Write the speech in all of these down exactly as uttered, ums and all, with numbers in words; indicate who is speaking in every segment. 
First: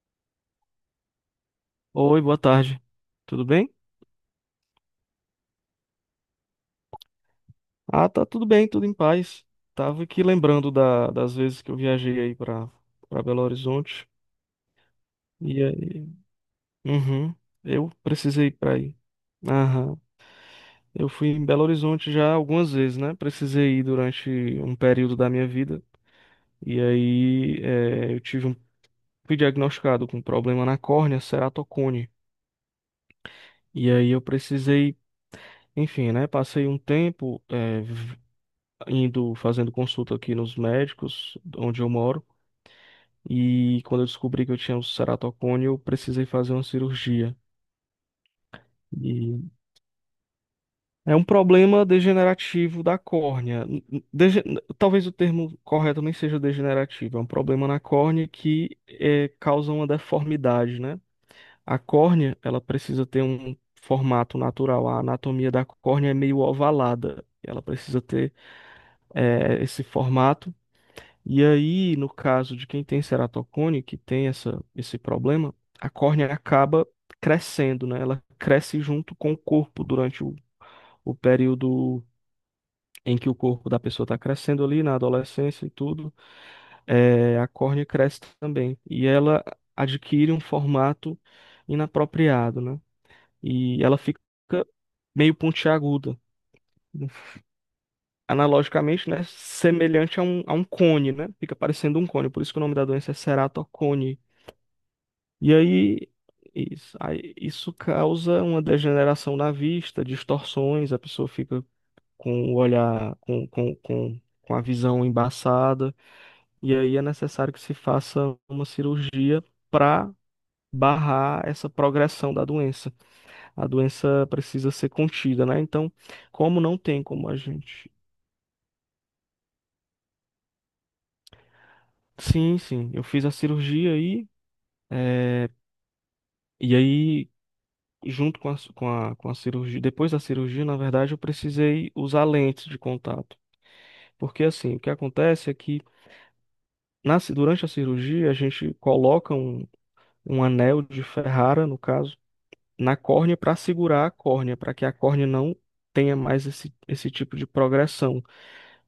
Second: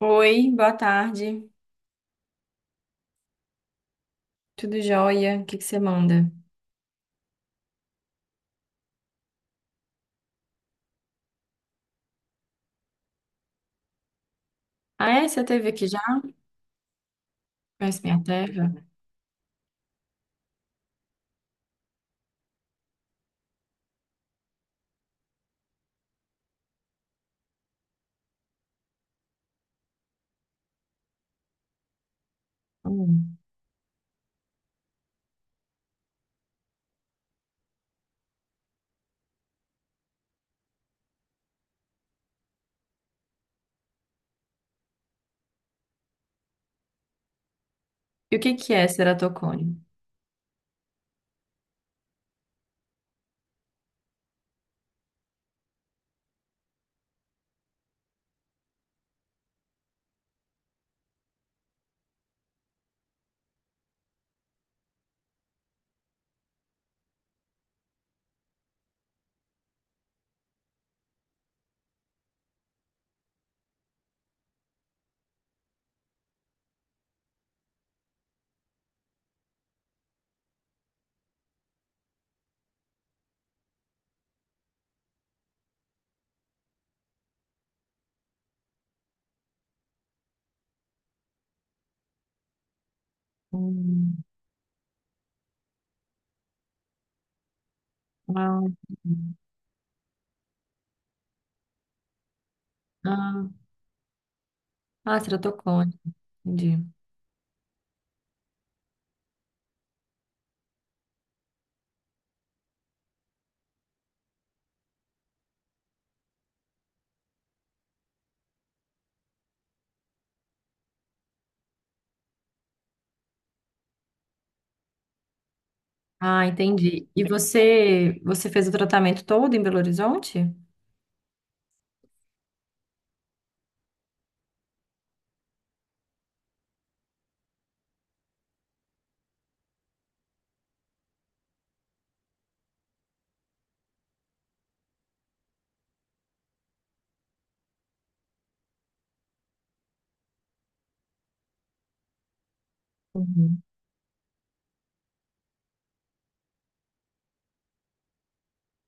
Speaker 1: Oi, boa tarde.
Speaker 2: Oi, boa tarde. Tudo bem?
Speaker 1: Tudo jóia? O que que você manda?
Speaker 2: Ah, tá tudo bem, tudo em paz. Tava aqui lembrando da- das vezes que eu viajei aí pra para Belo Horizonte.
Speaker 1: Ah, é? Você
Speaker 2: E
Speaker 1: teve aqui já?
Speaker 2: aí, uhum, eu
Speaker 1: Conhece minha
Speaker 2: precisei ir pra
Speaker 1: terra?
Speaker 2: aí. Aham. Eu fui em Belo Horizonte já algumas vezes, né? Precisei ir durante um período da minha vida. E aí, eh, eu tive um, fui diagnosticado com um problema na córnea, ceratocone.
Speaker 1: Hum.
Speaker 2: E aí eu precisei, enfim, né? Passei um tempo, eh, indo fazendo consulta aqui nos médicos onde eu moro e quando eu descobri que eu tinha um ceratocone, eu precisei fazer uma cirurgia.
Speaker 1: E o que que é
Speaker 2: E
Speaker 1: ceratocone?
Speaker 2: é um problema degenerativo da córnea. N- n- dege- n- Talvez o termo correto nem seja degenerativo, é um problema na córnea que eh, causa uma deformidade, né? A córnea, ela precisa ter um formato natural. A anatomia da córnea é meio ovalada. Ela precisa ter eh, esse formato. E aí, no caso de quem tem ceratocone, que tem essa, esse problema, a córnea acaba crescendo, né? Ela cresce junto com o corpo durante o, o período em que o corpo da pessoa está crescendo ali, na adolescência e tudo. É, a córnea cresce também. E ela adquire um formato inapropriado, né? E ela fica
Speaker 1: Hum.
Speaker 2: meio pontiaguda.
Speaker 1: Ah,
Speaker 2: Analogicamente, né? Semelhante a um, a um cone, né? Fica parecendo um cone. Por isso que o nome da doença é
Speaker 1: ah,
Speaker 2: ceratocone.
Speaker 1: ah,
Speaker 2: E
Speaker 1: ceratocone.
Speaker 2: aí
Speaker 1: Entendi.
Speaker 2: isso, aí isso causa uma degeneração na vista, distorções, a pessoa fica com o olhar, com, com, com, com a visão embaçada, e aí é necessário que se faça uma cirurgia para barrar essa progressão da doença. A doença precisa ser contida, né? Então,
Speaker 1: Ah,
Speaker 2: como não tem
Speaker 1: entendi. E
Speaker 2: como a gente.
Speaker 1: você, você fez o tratamento todo em Belo Horizonte?
Speaker 2: Sim, sim, eu fiz a cirurgia aí. É, e aí junto com a, ci- com a, com a cirurgia, depois da cirurgia, na verdade, eu precisei usar lentes de contato. Porque assim, o que acontece é que na, ci- durante a cirurgia, a gente coloca um, um anel de Ferrara, no caso, na córnea para
Speaker 1: Uhum.
Speaker 2: segurar a córnea, para que a córnea não tenha mais esse, esse tipo de progressão,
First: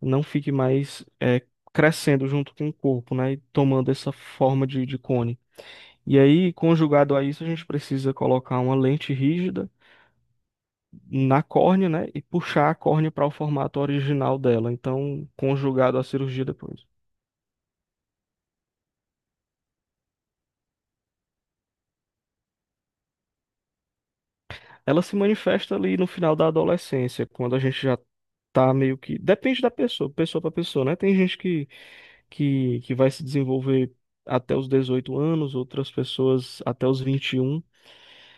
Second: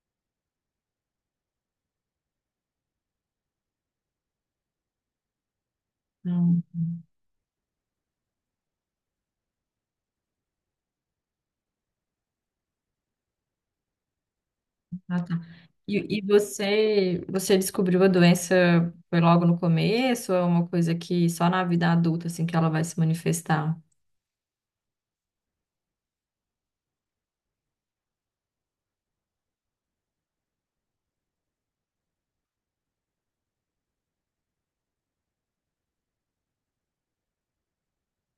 Speaker 2: não fique mais eh, crescendo junto com o corpo, né, e tomando essa forma de, de cone. E aí,
Speaker 1: Não.
Speaker 2: conjugado a isso, a gente precisa colocar uma lente rígida na córnea, né? E puxar a córnea para o formato original dela.
Speaker 1: Ah,
Speaker 2: Então,
Speaker 1: tá.
Speaker 2: conjugado à
Speaker 1: E, e
Speaker 2: cirurgia depois.
Speaker 1: você, você descobriu a doença foi logo no começo ou é uma coisa que só na vida adulta assim que ela vai se manifestar?
Speaker 2: Ela se manifesta ali no final da adolescência, quando a gente já tá meio que. Depende da pessoa, pessoa para pessoa, né? Tem gente que, que, que vai se desenvolver até os dezoito anos, outras pessoas até os vinte e um.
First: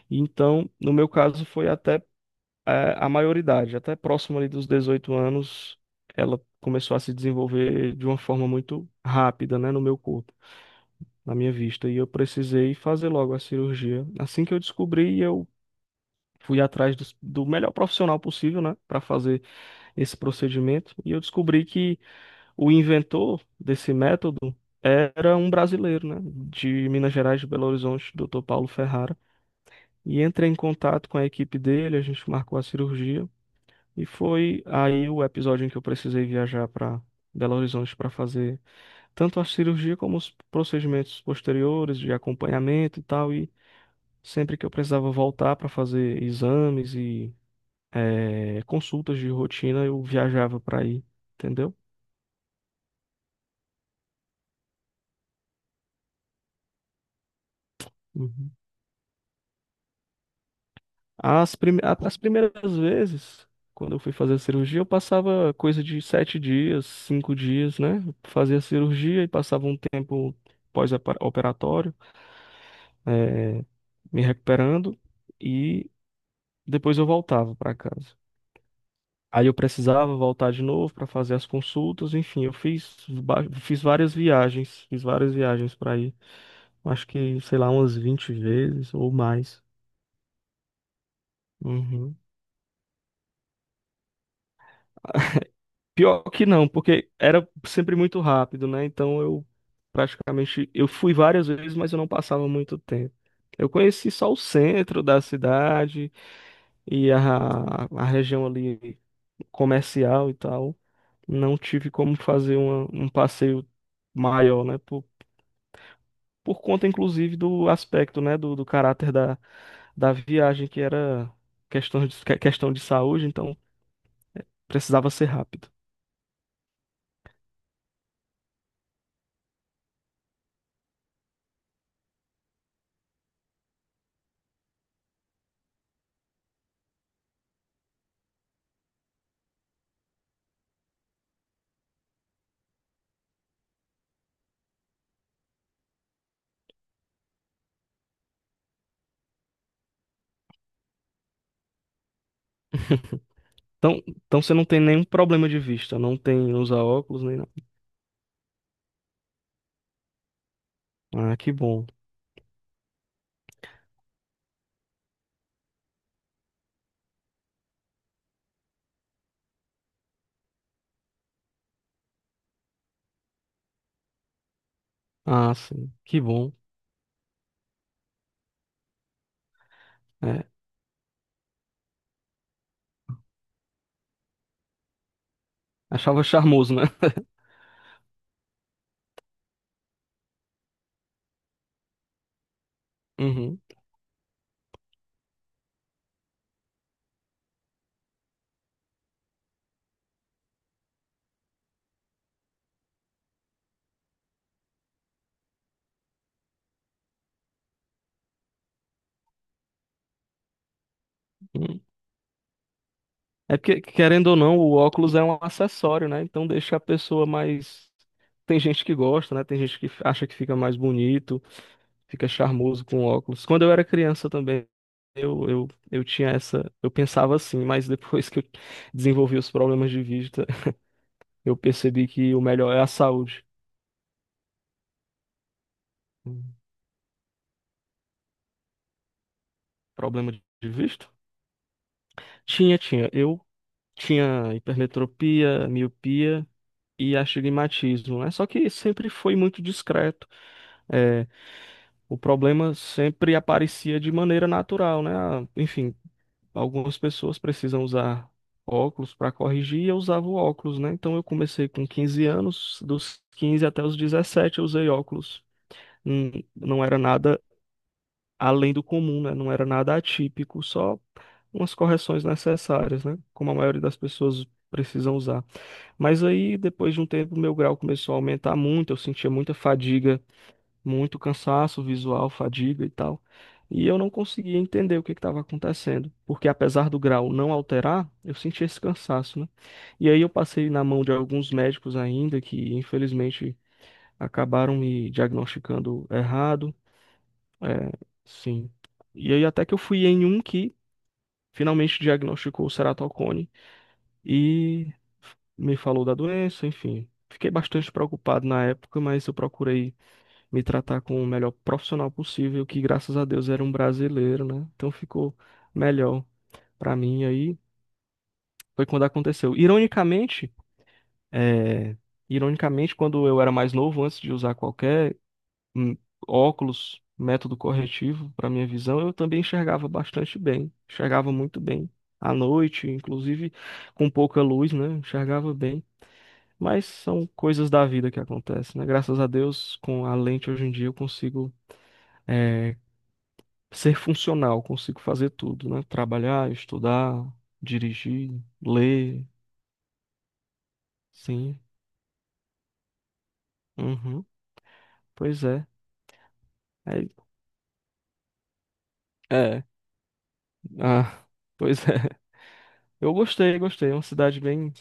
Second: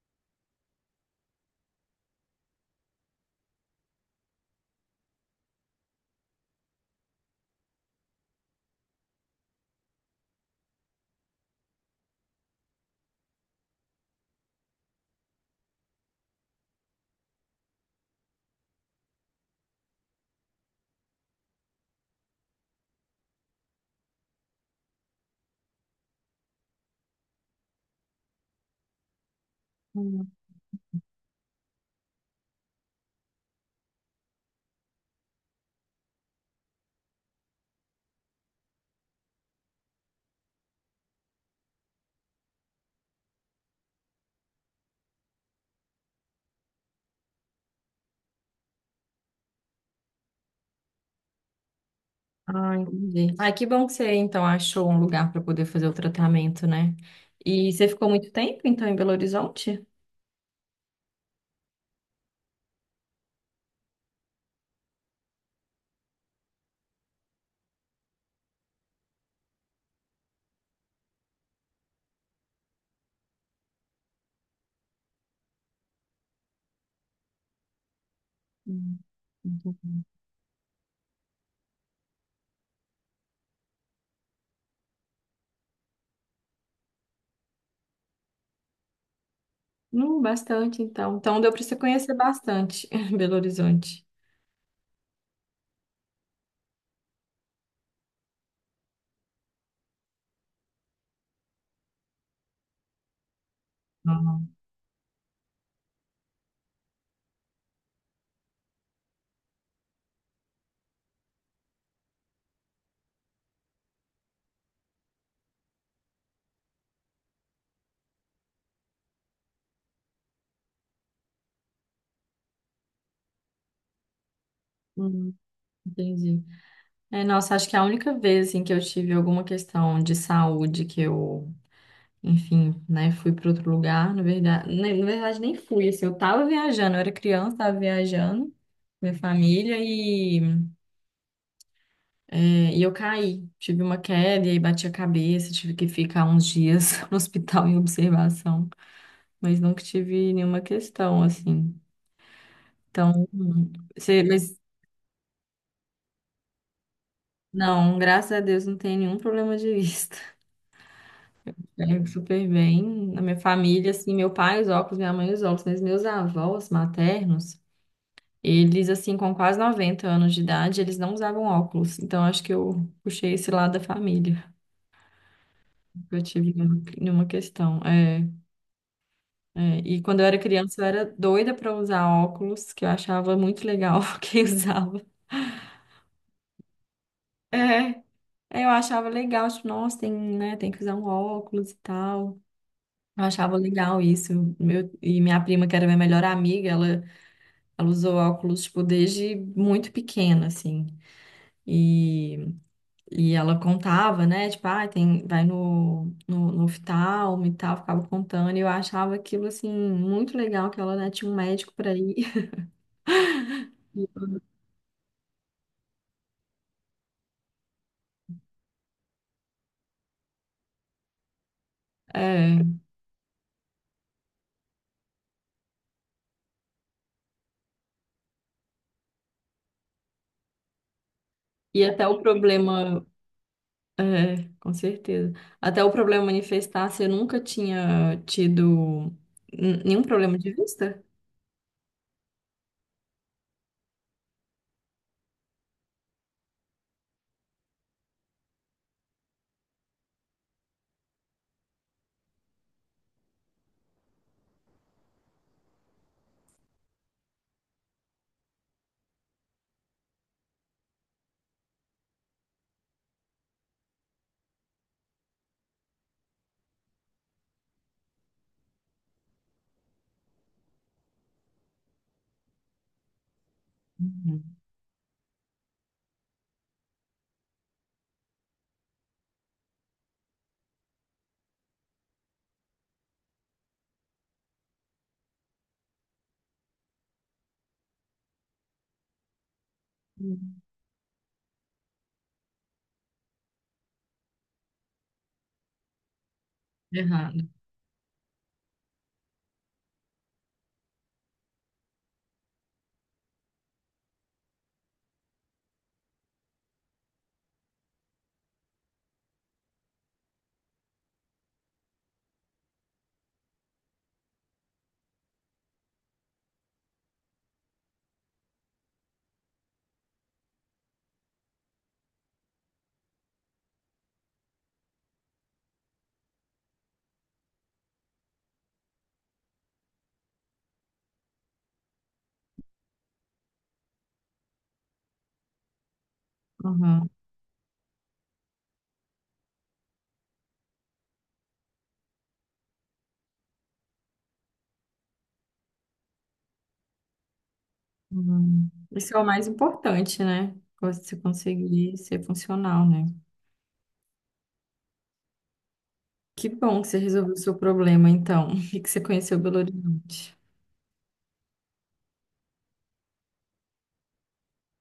Speaker 2: Então, no meu caso, foi até eh, a maioridade, até próximo ali dos dezoito anos, ela começou a se desenvolver de uma forma muito rápida, né, no meu corpo. Na minha vista e eu precisei fazer logo a cirurgia. Assim que eu descobri, eu fui atrás dos- do, melhor profissional possível, né, para fazer esse procedimento e eu descobri que o inventor desse método era um brasileiro, né, de Minas Gerais, de Belo Horizonte, doutor Paulo Ferrara, e entrei em contato com a equipe dele, a gente marcou a cirurgia e foi aí o episódio em que eu precisei viajar para Belo Horizonte para fazer tanto a cirurgia como os procedimentos posteriores de acompanhamento e tal. E sempre que eu precisava voltar para fazer exames e eh, consultas de rotina, eu viajava para ir, entendeu?
Speaker 1: Ah, entendi. Ah, que bom que você então achou um lugar para poder fazer o tratamento, né? E você ficou muito
Speaker 2: Uhum.
Speaker 1: tempo então em Belo Horizonte?
Speaker 2: As, prime- a- as primeiras vezes, quando eu fui fazer a cirurgia, eu passava coisa de sete dias, cinco dias, né? Eu fazia a cirurgia e passava um tempo pós-operatório, eh, me recuperando e depois eu voltava para casa.
Speaker 1: Hum,
Speaker 2: Aí eu
Speaker 1: muito.
Speaker 2: precisava voltar de novo para fazer as consultas, enfim, eu fiz, ba- fiz várias viagens, fiz várias viagens para ir. Acho que, sei lá, umas vinte vezes ou mais.
Speaker 1: Hum, bastante então. Então deu para você conhecer
Speaker 2: Uhum.
Speaker 1: bastante Belo Horizonte.
Speaker 2: Pior que não, porque era sempre muito rápido, né? Então eu praticamente eu fui várias vezes, mas eu não passava muito tempo. Eu conheci só o
Speaker 1: Ah,
Speaker 2: centro da cidade e a, a região ali comercial e tal. Não tive como fazer uma- um passeio maior, né? Por conta, inclusive, do aspecto, né, do, do caráter da, da viagem, que era questão de, que- questão de saúde, então precisava ser
Speaker 1: hum,
Speaker 2: rápido.
Speaker 1: entendi. É, nossa, acho que é a única vez assim que eu tive alguma questão de saúde que eu, enfim, né, fui para outro lugar, na verdade, na na verdade nem fui, assim. Eu tava viajando, eu era criança, tava viajando, minha família. É, e eu caí, tive uma queda e aí bati a cabeça, tive que ficar uns dias no hospital em observação, mas nunca tive nenhuma questão assim. Então, hum,
Speaker 2: Então,
Speaker 1: você,
Speaker 2: então você
Speaker 1: mas
Speaker 2: não tem nenhum problema de vista, não tem usar óculos nem nada.
Speaker 1: não, graças a Deus não tem nenhum problema de vista.
Speaker 2: Ah, que bom.
Speaker 1: É super bem. Na minha família, assim, meu pai os óculos, minha mãe os óculos, mas meus avós maternos, eles assim com quase noventa anos de idade, eles não usavam óculos. Então acho que eu puxei esse lado da família.
Speaker 2: Ah, sim, que
Speaker 1: Nunca
Speaker 2: bom.
Speaker 1: tive nenhuma nenhuma questão. É, é, e quando eu era
Speaker 2: É,
Speaker 1: criança, eu era doida pra usar óculos, que eu achava muito legal quem usava.
Speaker 2: achava charmoso, né?
Speaker 1: É, é, eu achava legal, tipo, nossa, tem, né, tem que usar um óculos e tal. Eu achava
Speaker 2: Uhum.
Speaker 1: legal isso. Meu, e minha prima, que era minha melhor amiga, ela, ela usou óculos, tipo, desde muito pequena, assim. E, e ela contava, né? Tipo, ah, tem, vai no, no, no oftalmo e tal, ficava contando. E eu achava aquilo, assim, muito legal, que ela, né, tinha um médico
Speaker 2: Uhum.
Speaker 1: pra ir.
Speaker 2: É porque, querendo ou não, o óculos é um acessório, né? Então deixa a pessoa mais. Tem gente que gosta, né? Tem gente que acha que fica mais bonito, fica charmoso com óculos. Quando eu era criança também, eu, eu, eu tinha essa. Eu pensava assim, mas depois que eu desenvolvi os problemas de vista, eu
Speaker 1: E
Speaker 2: percebi
Speaker 1: até o
Speaker 2: que o melhor é a
Speaker 1: problema,
Speaker 2: saúde.
Speaker 1: é, com certeza. Até o problema
Speaker 2: Hum,
Speaker 1: manifestar, você nunca tinha tido n- nenhum
Speaker 2: Problema
Speaker 1: problema
Speaker 2: de
Speaker 1: de
Speaker 2: de
Speaker 1: vista?
Speaker 2: vista? Tinha, tinha. Eu tinha hipermetropia, miopia e astigmatismo, né? Só que sempre foi muito discreto. É, o problema sempre aparecia de maneira natural, né? Ah, enfim, algumas pessoas precisam usar óculos para corrigir e eu usava o óculos, né? Então eu comecei com 15 anos, dos quinze até os dezessete eu usei óculos. Hum, Não era nada além do comum, né? Não era nada atípico, só umas correções necessárias, né? Como a maioria das
Speaker 1: Uhum.
Speaker 2: pessoas precisam usar. Mas aí, depois de um tempo, meu grau começou a aumentar muito, eu sentia muita fadiga, muito cansaço visual, fadiga e tal. E eu não conseguia entender o que estava acontecendo, porque apesar do grau não alterar, eu sentia esse cansaço, né? E aí eu
Speaker 1: Uhum.
Speaker 2: passei na mão de alguns médicos ainda que, infelizmente, acabaram me diagnosticando errado.
Speaker 1: Errado.
Speaker 2: É, sim. E aí até que eu fui em um que finalmente diagnosticou o ceratocone e me falou da doença, enfim. Fiquei bastante preocupado na época, mas eu procurei me tratar com o melhor profissional possível, que graças a Deus era um brasileiro, né? Então ficou melhor pra mim aí. Foi quando aconteceu. Ironicamente, é, ironicamente, quando eu era mais novo, antes de usar qualquer hum, óculos, método corretivo para minha visão, eu também enxergava bastante bem. Enxergava muito bem à noite, inclusive com pouca luz, né? Enxergava bem. Mas
Speaker 1: Uhum.
Speaker 2: são coisas da vida que acontecem, né? Graças a Deus, com a lente hoje em dia eu consigo eh, ser funcional, consigo fazer tudo, né? Trabalhar, estudar, dirigir,
Speaker 1: Uhum. Isso é o
Speaker 2: ler,
Speaker 1: mais importante, né? Você
Speaker 2: sim.
Speaker 1: conseguir ser funcional, né?
Speaker 2: Uhum. Pois é.
Speaker 1: Que bom que você
Speaker 2: É,
Speaker 1: resolveu o seu problema, então, e que você conheceu Belo
Speaker 2: é.
Speaker 1: Horizonte.
Speaker 2: Ah, pois é. Eu gostei, gostei. É uma cidade bem.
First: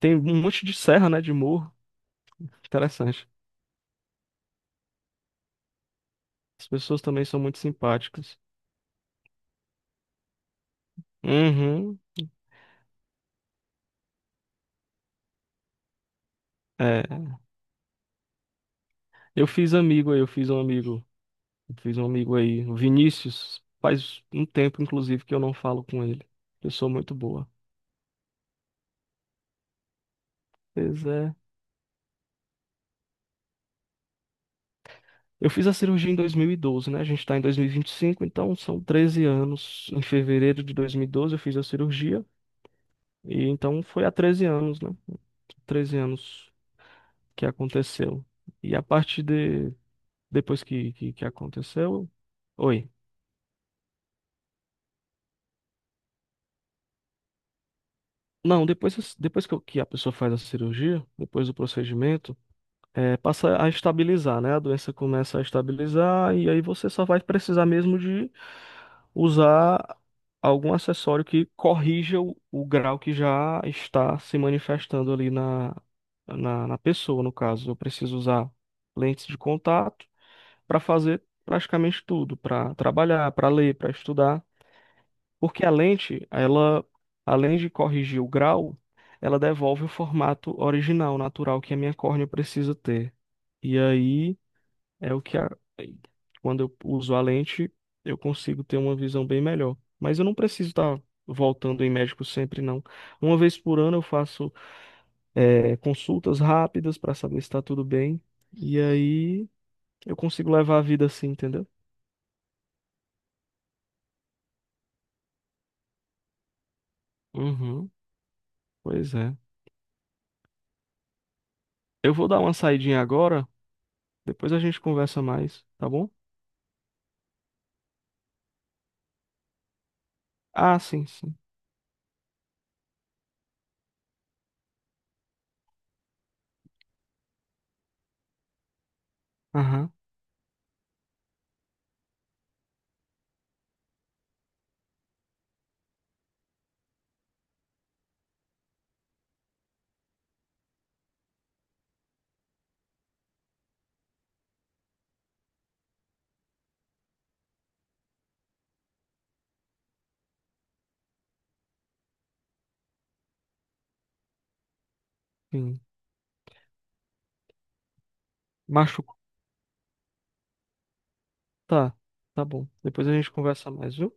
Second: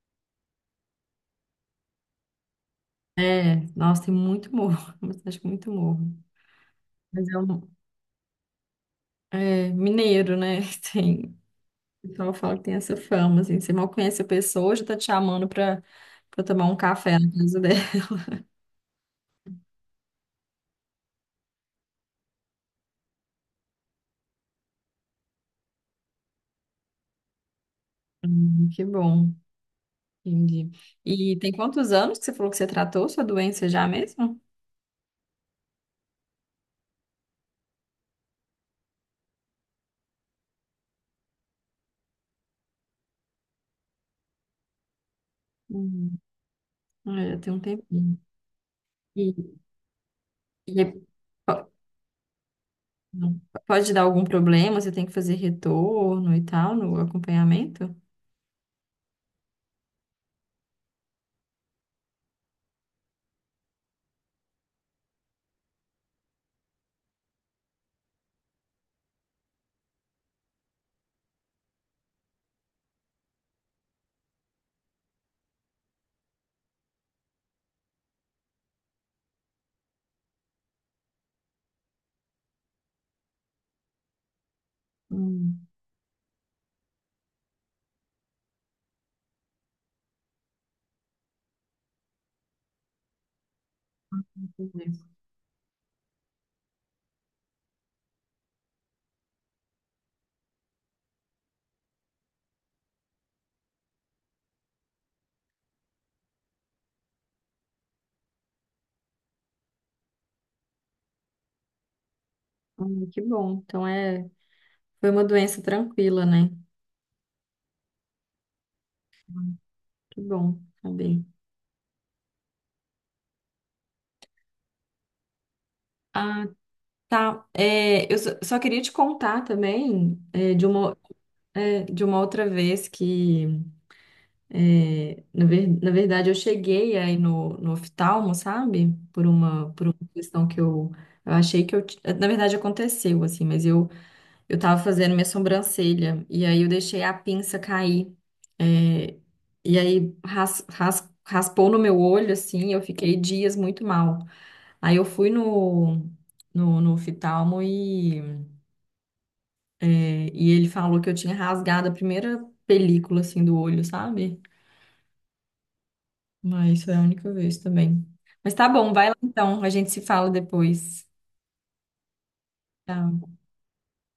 Speaker 2: Tem um monte de serra, né? De morro. Interessante.
Speaker 1: É, nossa, tem muito morro, mas acho que muito morro.
Speaker 2: As pessoas também
Speaker 1: Mas é
Speaker 2: são
Speaker 1: um
Speaker 2: muito simpáticas.
Speaker 1: é, mineiro, né? Tem.
Speaker 2: Uhum.
Speaker 1: O pessoal fala que tem essa fama, assim. Você mal conhece a pessoa, já tá te chamando pra, pra tomar um café na
Speaker 2: É.
Speaker 1: casa dela.
Speaker 2: Eu fiz amigo aí, eu fiz um amigo. Eu fiz um amigo aí, o Vinícius. Faz um tempo, inclusive, que eu não falo com ele. Pessoa muito boa.
Speaker 1: Hum, que bom, entendi.
Speaker 2: Pois é.
Speaker 1: E tem quantos anos que você falou que você tratou sua doença já mesmo?
Speaker 2: Eu fiz a cirurgia em dois mil e doze, né? A gente está em dois mil e vinte e cinco, então são treze anos. Em fevereiro de dois mil e doze eu fiz a cirurgia, e então foi há treze anos, né? Treze
Speaker 1: Hum,
Speaker 2: anos
Speaker 1: é, já
Speaker 2: que
Speaker 1: tem um tempinho.
Speaker 2: aconteceu. E a partir
Speaker 1: E,
Speaker 2: de depois
Speaker 1: e
Speaker 2: que,
Speaker 1: é-
Speaker 2: que, que
Speaker 1: po-
Speaker 2: aconteceu. Oi.
Speaker 1: não, pode dar algum problema? Você tem que fazer retorno e tal no acompanhamento?
Speaker 2: Não, depois, depois que, eu- que a pessoa faz a cirurgia, depois do procedimento. É, passa a estabilizar, né? A doença começa a estabilizar e aí você só vai precisar mesmo de usar algum acessório que corrija o, o grau que já está se manifestando ali na, na, na pessoa, no caso. Eu preciso usar lentes de contato para fazer praticamente tudo, para trabalhar, para ler, para estudar, porque
Speaker 1: Hum,
Speaker 2: a lente, ela, além de corrigir o grau, ela devolve o formato original, natural que a minha córnea precisa ter. E aí
Speaker 1: entendi.
Speaker 2: é o que a- quando eu uso a lente, eu consigo ter uma visão bem melhor. Mas eu não preciso estar voltando em médico sempre, não. Uma vez por ano eu faço é, consultas rápidas para saber se está tudo bem. E aí eu consigo levar a vida assim, entendeu?
Speaker 1: Hum, que bom. Então é, foi uma doença tranquila, né?
Speaker 2: Uhum, pois é.
Speaker 1: Que bom saber.
Speaker 2: Eu vou dar uma saidinha agora, depois a gente conversa mais, tá bom?
Speaker 1: Ah, tá, é, eu só só queria te contar também é, de
Speaker 2: Ah,
Speaker 1: uma,
Speaker 2: sim, sim.
Speaker 1: é, de uma outra vez que, é, na, ver- na verdade, eu cheguei aí no, no oftalmo, sabe? Por uma, por
Speaker 2: Aham,
Speaker 1: uma questão que eu, eu achei que eu... ti- Na verdade, aconteceu, assim, mas eu, eu tava fazendo minha sobrancelha e aí eu deixei a pinça cair. É, e aí ras, ras- raspou no meu olho, assim, eu fiquei dias muito mal. Aí eu fui no, no, no oftalmo e... É, e ele falou que eu tinha rasgado a primeira película assim do olho, sabe?
Speaker 2: sim.
Speaker 1: Mas foi a única vez também. Mas tá bom, vai lá
Speaker 2: Machucou.
Speaker 1: então, a gente se fala depois.
Speaker 2: Tá, tá bom. Depois a gente
Speaker 1: Tchau.
Speaker 2: conversa mais, viu?